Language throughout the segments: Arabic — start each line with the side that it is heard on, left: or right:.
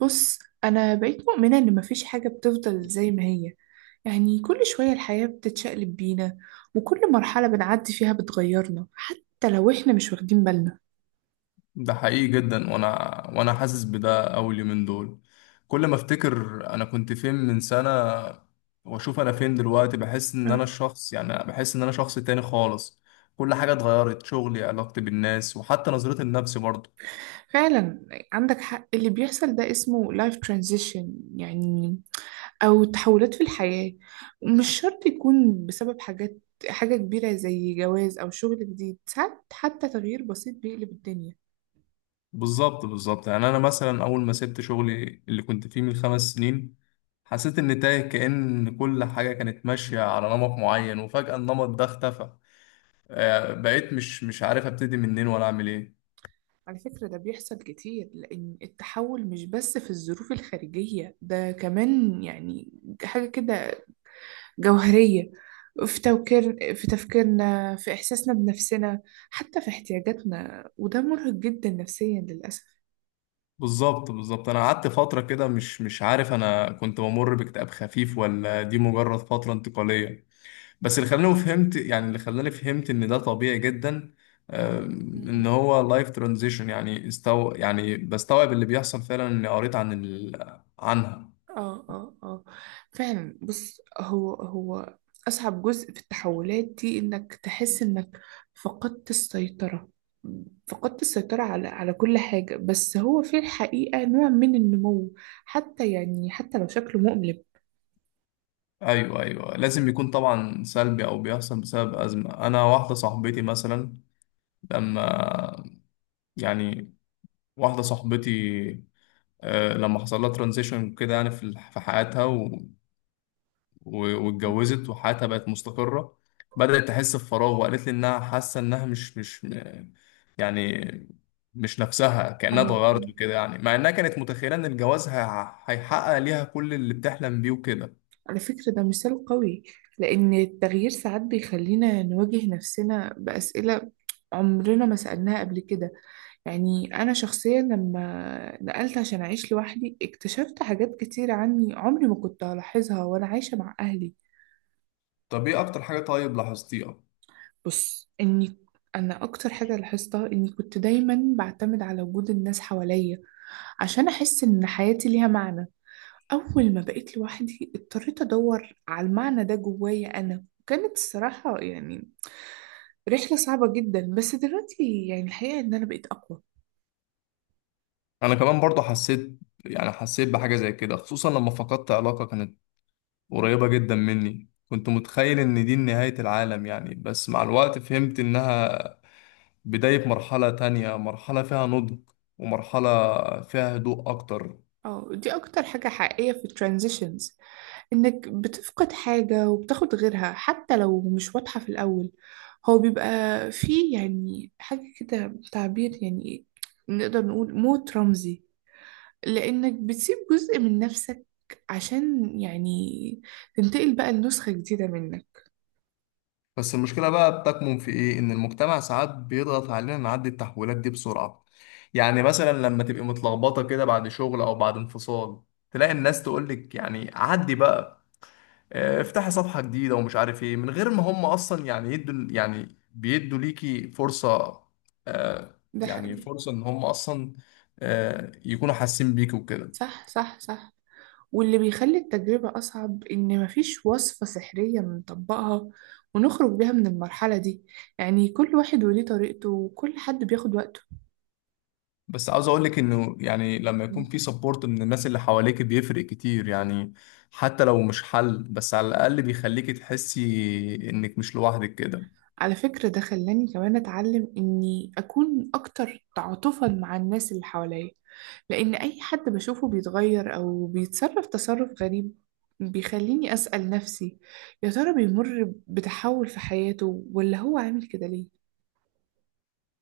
right: بص، أنا بقيت مؤمنة إن مفيش حاجة بتفضل زي ما هي. يعني كل شوية الحياة بتتشقلب بينا، وكل مرحلة بنعدي فيها بتغيرنا حتى لو إحنا مش واخدين بالنا.
left: ده حقيقي جدا، وانا حاسس بده اول يومين دول. كل ما افتكر انا كنت فين من سنة، واشوف انا فين دلوقتي،
right: أه.
left: بحس ان انا شخص تاني خالص. كل حاجة اتغيرت، شغلي، علاقتي بالناس، وحتى نظرتي لنفسي برضه.
right: فعلا، عندك حق. اللي بيحصل ده اسمه life transition، يعني أو تحولات في الحياة. مش شرط يكون بسبب حاجات، حاجة كبيرة زي جواز أو شغل جديد، ساعات حتى تغيير بسيط بيقلب الدنيا.
left: بالظبط، يعني انا مثلا اول ما سبت شغلي اللي كنت فيه من 5 سنين، حسيت اني تايه، كأن كل حاجة كانت ماشية على نمط معين وفجأة النمط ده اختفى. بقيت مش عارف ابتدي منين ولا اعمل ايه.
right: على فكرة ده بيحصل كتير، لأن التحول مش بس في الظروف الخارجية، ده كمان يعني حاجة كده جوهرية في تفكيرنا، في إحساسنا بنفسنا، حتى في احتياجاتنا، وده مرهق جدا نفسيا للأسف.
left: بالظبط، انا قعدت فتره كده مش عارف، انا كنت بمر باكتئاب خفيف ولا دي مجرد فتره انتقاليه. بس اللي خلاني فهمت ان ده طبيعي جدا، ان هو لايف ترانزيشن، يعني استو يعني بستوعب اللي بيحصل، فعلا اني قريت عن عنها.
right: اه اه اه. فعلا، بص هو أصعب جزء في التحولات دي إنك تحس إنك فقدت السيطرة. على كل حاجة، بس هو في الحقيقة نوع من النمو، حتى يعني حتى لو شكله مؤلم.
left: ايوه، ايوه، لازم يكون طبعا سلبي او بيحصل بسبب ازمه. انا واحده صاحبتي مثلا، لما، يعني، واحده صاحبتي، لما حصل لها ترانزيشن كده، يعني في حياتها، واتجوزت، وحياتها بقت مستقرة، بدأت تحس بفراغ، وقالت لي إنها حاسة إنها مش مش م- يعني مش نفسها، كأنها
right: آه،
left: اتغيرت وكده، يعني مع إنها كانت متخيلة إن الجواز هيحقق ليها كل اللي بتحلم بيه وكده.
right: على فكرة ده مثال قوي، لأن التغيير ساعات بيخلينا نواجه نفسنا بأسئلة عمرنا ما سألناها قبل كده. يعني أنا شخصيا لما نقلت عشان أعيش لوحدي اكتشفت حاجات كتير عني عمري ما كنت هلاحظها وأنا عايشة مع أهلي.
left: طب إيه أكتر حاجة طيب لاحظتيها؟
right: بص، أنا أكتر حاجة لاحظتها إني كنت دايما بعتمد على وجود الناس حواليا عشان أحس إن حياتي ليها معنى. أول ما بقيت لوحدي اضطريت أدور على المعنى ده جوايا أنا، وكانت الصراحة يعني رحلة صعبة جدا، بس دلوقتي يعني الحقيقة إن أنا بقيت أقوى.
left: أنا كمان برضه حسيت، يعني بحاجة زي كده، خصوصا لما فقدت علاقة كانت قريبة جدا مني، كنت متخيل إن دي نهاية العالم، يعني بس مع الوقت فهمت إنها بداية مرحلة تانية، مرحلة فيها نضج، ومرحلة فيها هدوء أكتر.
right: اه، دي أكتر حاجة حقيقية في الترانزيشنز، إنك بتفقد حاجة وبتاخد غيرها حتى لو مش واضحة في الأول. هو بيبقى فيه يعني حاجة كده، تعبير يعني نقدر نقول موت رمزي، لأنك بتسيب جزء من نفسك عشان يعني تنتقل بقى لنسخة جديدة منك.
left: بس المشكلة بقى بتكمن في إيه؟ إن المجتمع ساعات بيضغط علينا نعدي التحولات دي بسرعة، يعني مثلا لما تبقي متلخبطة كده بعد شغل أو بعد انفصال، تلاقي الناس تقولك يعني عدي بقى، افتحي صفحة جديدة، ومش عارف إيه، من غير ما هم أصلا يعني يدوا، يعني بيدوا ليكي فرصة، آه،
right: ده
left: يعني
right: حقيقي.
left: فرصة إن هم أصلا يكونوا حاسين بيكي وكده.
right: صح، صح، صح. واللي بيخلي التجربة أصعب إن مفيش وصفة سحرية بنطبقها ونخرج بيها من المرحلة دي. يعني كل واحد وليه طريقته وكل حد بياخد وقته.
left: بس عاوز اقول لك انه، يعني لما يكون في سبورت من الناس اللي حواليك، بيفرق كتير، يعني حتى لو مش حل، بس على الاقل بيخليك تحسي انك مش لوحدك كده.
right: على فكرة ده خلاني كمان أتعلم إني أكون أكتر تعاطفا مع الناس اللي حواليا، لأن أي حد بشوفه بيتغير أو بيتصرف تصرف غريب بيخليني أسأل نفسي: يا ترى بيمر بتحول في حياته ولا هو عامل كده ليه؟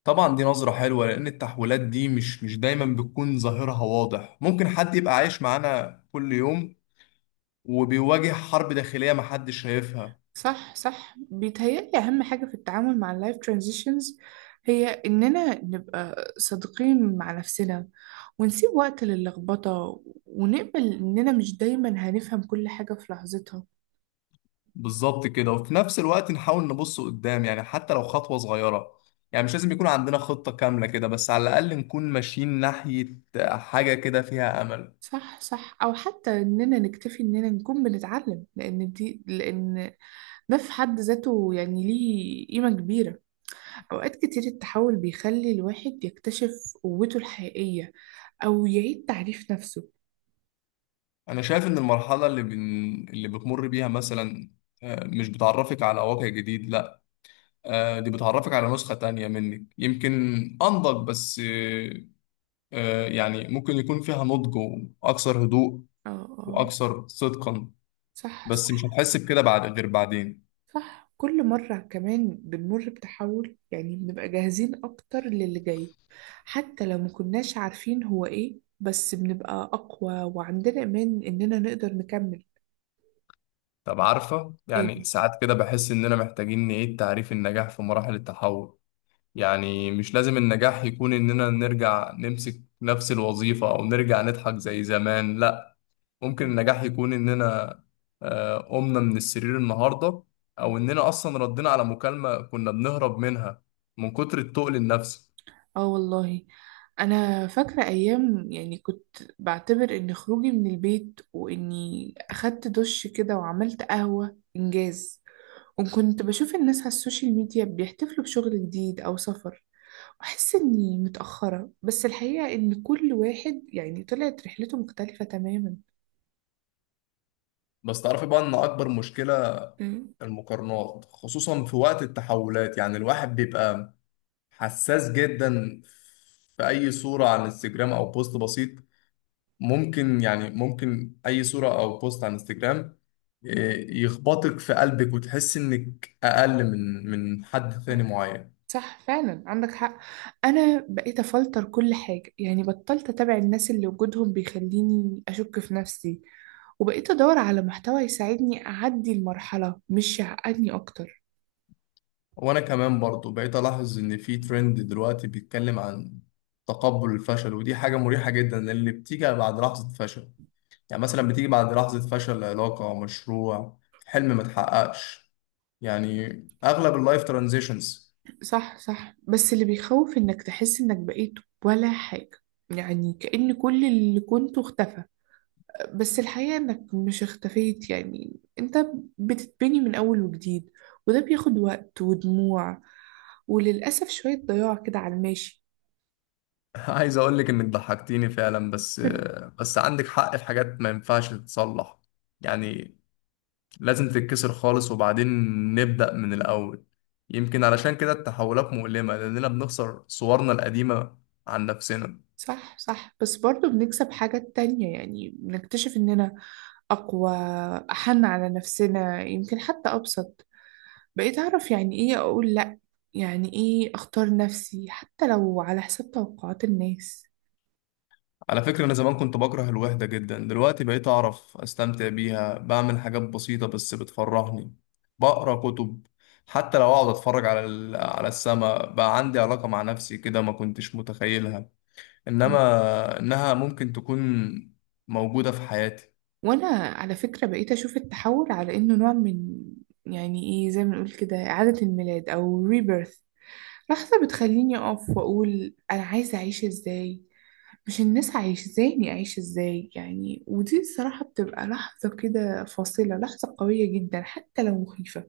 left: طبعا، دي نظرة حلوة، لان التحولات دي مش دايما بتكون ظاهرها واضح، ممكن حد يبقى عايش معانا كل يوم وبيواجه حرب داخلية محدش شايفها.
right: صح، صح، بيتهيألي أهم حاجة في التعامل مع اللايف ترانزيشنز هي إننا نبقى صادقين مع نفسنا ونسيب وقت للخبطة ونقبل إننا مش دايما هنفهم كل حاجة في لحظتها.
left: بالظبط كده، وفي نفس الوقت نحاول نبص قدام، يعني حتى لو خطوة صغيرة، يعني مش لازم يكون عندنا خطة كاملة كده، بس على الأقل نكون ماشيين ناحية حاجة كده فيها أمل.
right: صح، صح، او حتى اننا نكتفي اننا نكون بنتعلم، لان دي لان ده في حد ذاته يعني ليه قيمة كبيرة. اوقات كتير التحول بيخلي الواحد يكتشف قوته الحقيقية، او يعيد تعريف نفسه.
left: أنا شايف إن المرحلة اللي بتمر بيها مثلا، مش بتعرفك على واقع جديد، لا، دي بتعرفك على نسخة تانية منك، يمكن أنضج، بس يعني ممكن يكون فيها نضج وأكثر هدوء
right: اه، اه.
left: وأكثر صدقا،
right: صح،
left: بس مش
right: صح،
left: هتحس بكده بعد غير بعدين.
right: صح. كل مرة كمان بنمر بتحول يعني بنبقى جاهزين اكتر للي جاي، حتى لو ما كناش عارفين هو ايه، بس بنبقى اقوى وعندنا ايمان اننا نقدر نكمل.
left: طب عارفة،
right: ايه.
left: يعني ساعات كده بحس إننا محتاجين نعيد تعريف النجاح في مراحل التحول، يعني مش لازم النجاح يكون إننا نرجع نمسك نفس الوظيفة أو نرجع نضحك زي زمان، لأ، ممكن النجاح يكون إننا قمنا من السرير النهاردة، أو إننا أصلا ردينا على مكالمة كنا بنهرب منها من كتر التقل النفسي.
right: اه والله، انا فاكره ايام يعني كنت بعتبر ان خروجي من البيت واني اخدت دش كده وعملت قهوه انجاز. وكنت بشوف الناس على السوشيال ميديا بيحتفلوا بشغل جديد او سفر واحس اني متاخره، بس الحقيقه ان كل واحد يعني طلعت رحلته مختلفه تماما.
left: بس تعرفي بقى إن أكبر مشكلة،
right: مم.
left: المقارنات، خصوصا في وقت التحولات، يعني الواحد بيبقى حساس جدا في اي صوره على الانستجرام او بوست بسيط، ممكن، يعني ممكن اي صوره او بوست على الانستجرام، يخبطك في قلبك، وتحس انك اقل من حد ثاني معين.
right: صح، فعلا، عندك حق. انا بقيت افلتر كل حاجه، يعني بطلت اتابع الناس اللي وجودهم بيخليني اشك في نفسي، وبقيت ادور على محتوى يساعدني اعدي المرحله مش يعقدني اكتر.
left: وانا كمان برضو بقيت الاحظ ان في ترند دلوقتي بيتكلم عن تقبل الفشل، ودي حاجة مريحة جدا اللي بتيجي بعد لحظة فشل، يعني مثلا بتيجي بعد لحظة فشل علاقة، مشروع، حلم ما اتحققش، يعني اغلب اللايف ترانزيشنز.
right: صح، صح، بس اللي بيخوف انك تحس انك بقيت ولا حاجه، يعني كأن كل اللي كنته اختفى. بس الحقيقة انك مش اختفيت، يعني انت بتتبني من اول وجديد، وده بياخد وقت ودموع، وللأسف شوية ضياع كده على الماشي.
left: عايز اقول لك انك ضحكتيني فعلا، بس عندك حق، في حاجات ما ينفعش تتصلح، يعني لازم تتكسر خالص وبعدين نبدأ من الاول، يمكن علشان كده التحولات مؤلمة، لاننا بنخسر صورنا القديمة عن نفسنا.
right: صح، صح، بس برضو بنكسب حاجات تانية، يعني بنكتشف إننا أقوى، أحن على نفسنا، يمكن حتى أبسط. بقيت أعرف يعني إيه أقول لأ، يعني إيه أختار نفسي حتى لو على حساب توقعات الناس.
left: على فكرة، انا زمان كنت بكره الوحدة جدا، دلوقتي بقيت اعرف استمتع بيها، بعمل حاجات بسيطة بس بتفرحني، بقرا كتب، حتى لو اقعد اتفرج على على السما، بقى عندي علاقة مع نفسي كده ما كنتش متخيلها
right: مم.
left: انما انها ممكن تكون موجودة في حياتي.
right: وأنا على فكرة بقيت أشوف التحول على إنه نوع من، يعني إيه زي ما نقول كده، إعادة الميلاد أو ريبيرث. لحظة بتخليني أقف وأقول أنا عايزة أعيش إزاي، مش الناس عايش ازاي، اعيش ازاي يعني. ودي الصراحة بتبقى لحظة كده فاصلة، لحظة قوية جدا حتى لو مخيفة.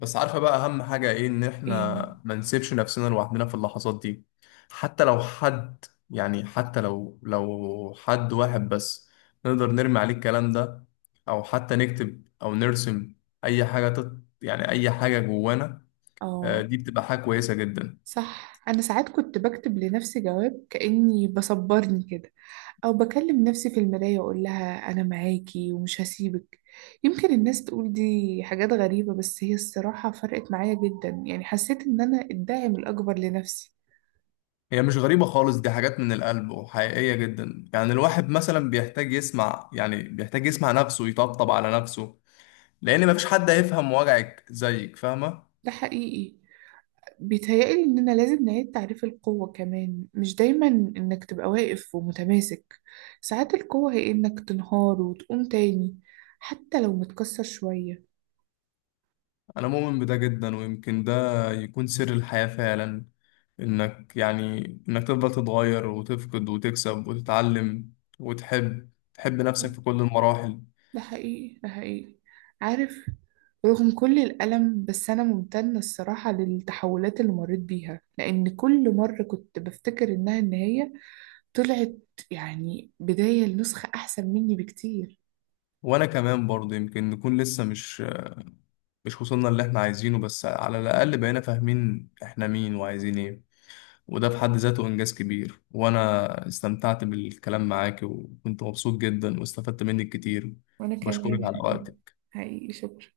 left: بس عارفة بقى اهم حاجة ايه؟ ان
right: إيه،
left: احنا ما نسيبش نفسنا لوحدنا في اللحظات دي، حتى لو حد، يعني حتى لو حد واحد بس، نقدر نرمي عليه الكلام ده، او حتى نكتب او نرسم، اي حاجة يعني اي حاجة جوانا،
right: اه.
left: دي بتبقى حاجة كويسة جدا.
right: صح، انا ساعات كنت بكتب لنفسي جواب كأني بصبرني كده، او بكلم نفسي في المراية واقول لها انا معاكي ومش هسيبك. يمكن الناس تقول دي حاجات غريبة، بس هي الصراحة فرقت معايا جدا. يعني حسيت ان انا الداعم الاكبر لنفسي.
left: هي مش غريبة خالص، دي حاجات من القلب وحقيقية جدا، يعني الواحد مثلا بيحتاج يسمع، يعني بيحتاج يسمع نفسه، يطبطب على نفسه، لان مفيش حد هيفهم وجعك زيك فاهمه.
right: ده حقيقي. بيتهيألي إننا لازم نعيد تعريف القوة كمان، مش دايما إنك تبقى واقف ومتماسك. ساعات القوة هي إنك تنهار وتقوم تاني، حتى لو متكسر شوية.
left: انا مؤمن بده جدا، ويمكن ده يكون سر الحياه فعلا، انك، يعني انك تفضل تتغير وتفقد وتكسب وتتعلم، وتحب، تحب نفسك في كل المراحل.
right: ده حقيقي، ده حقيقي. عارف، رغم كل الألم بس أنا ممتنة الصراحة للتحولات اللي مريت بيها، لأن كل مرة كنت بفتكر إنها النهاية طلعت يعني بداية لنسخة أحسن مني بكتير.
left: وانا كمان برضه، يمكن نكون لسه مش وصلنا اللي احنا عايزينه، بس على الاقل بقينا فاهمين احنا مين وعايزين ايه، وده في حد ذاته انجاز كبير. وانا استمتعت بالكلام معاك، وكنت مبسوط جدا واستفدت منك كتير.
right: وأنا
left: بشكرك
right: كمان
left: على
right: حقيقي.
left: وقتك.
right: حقيقي، شكرا.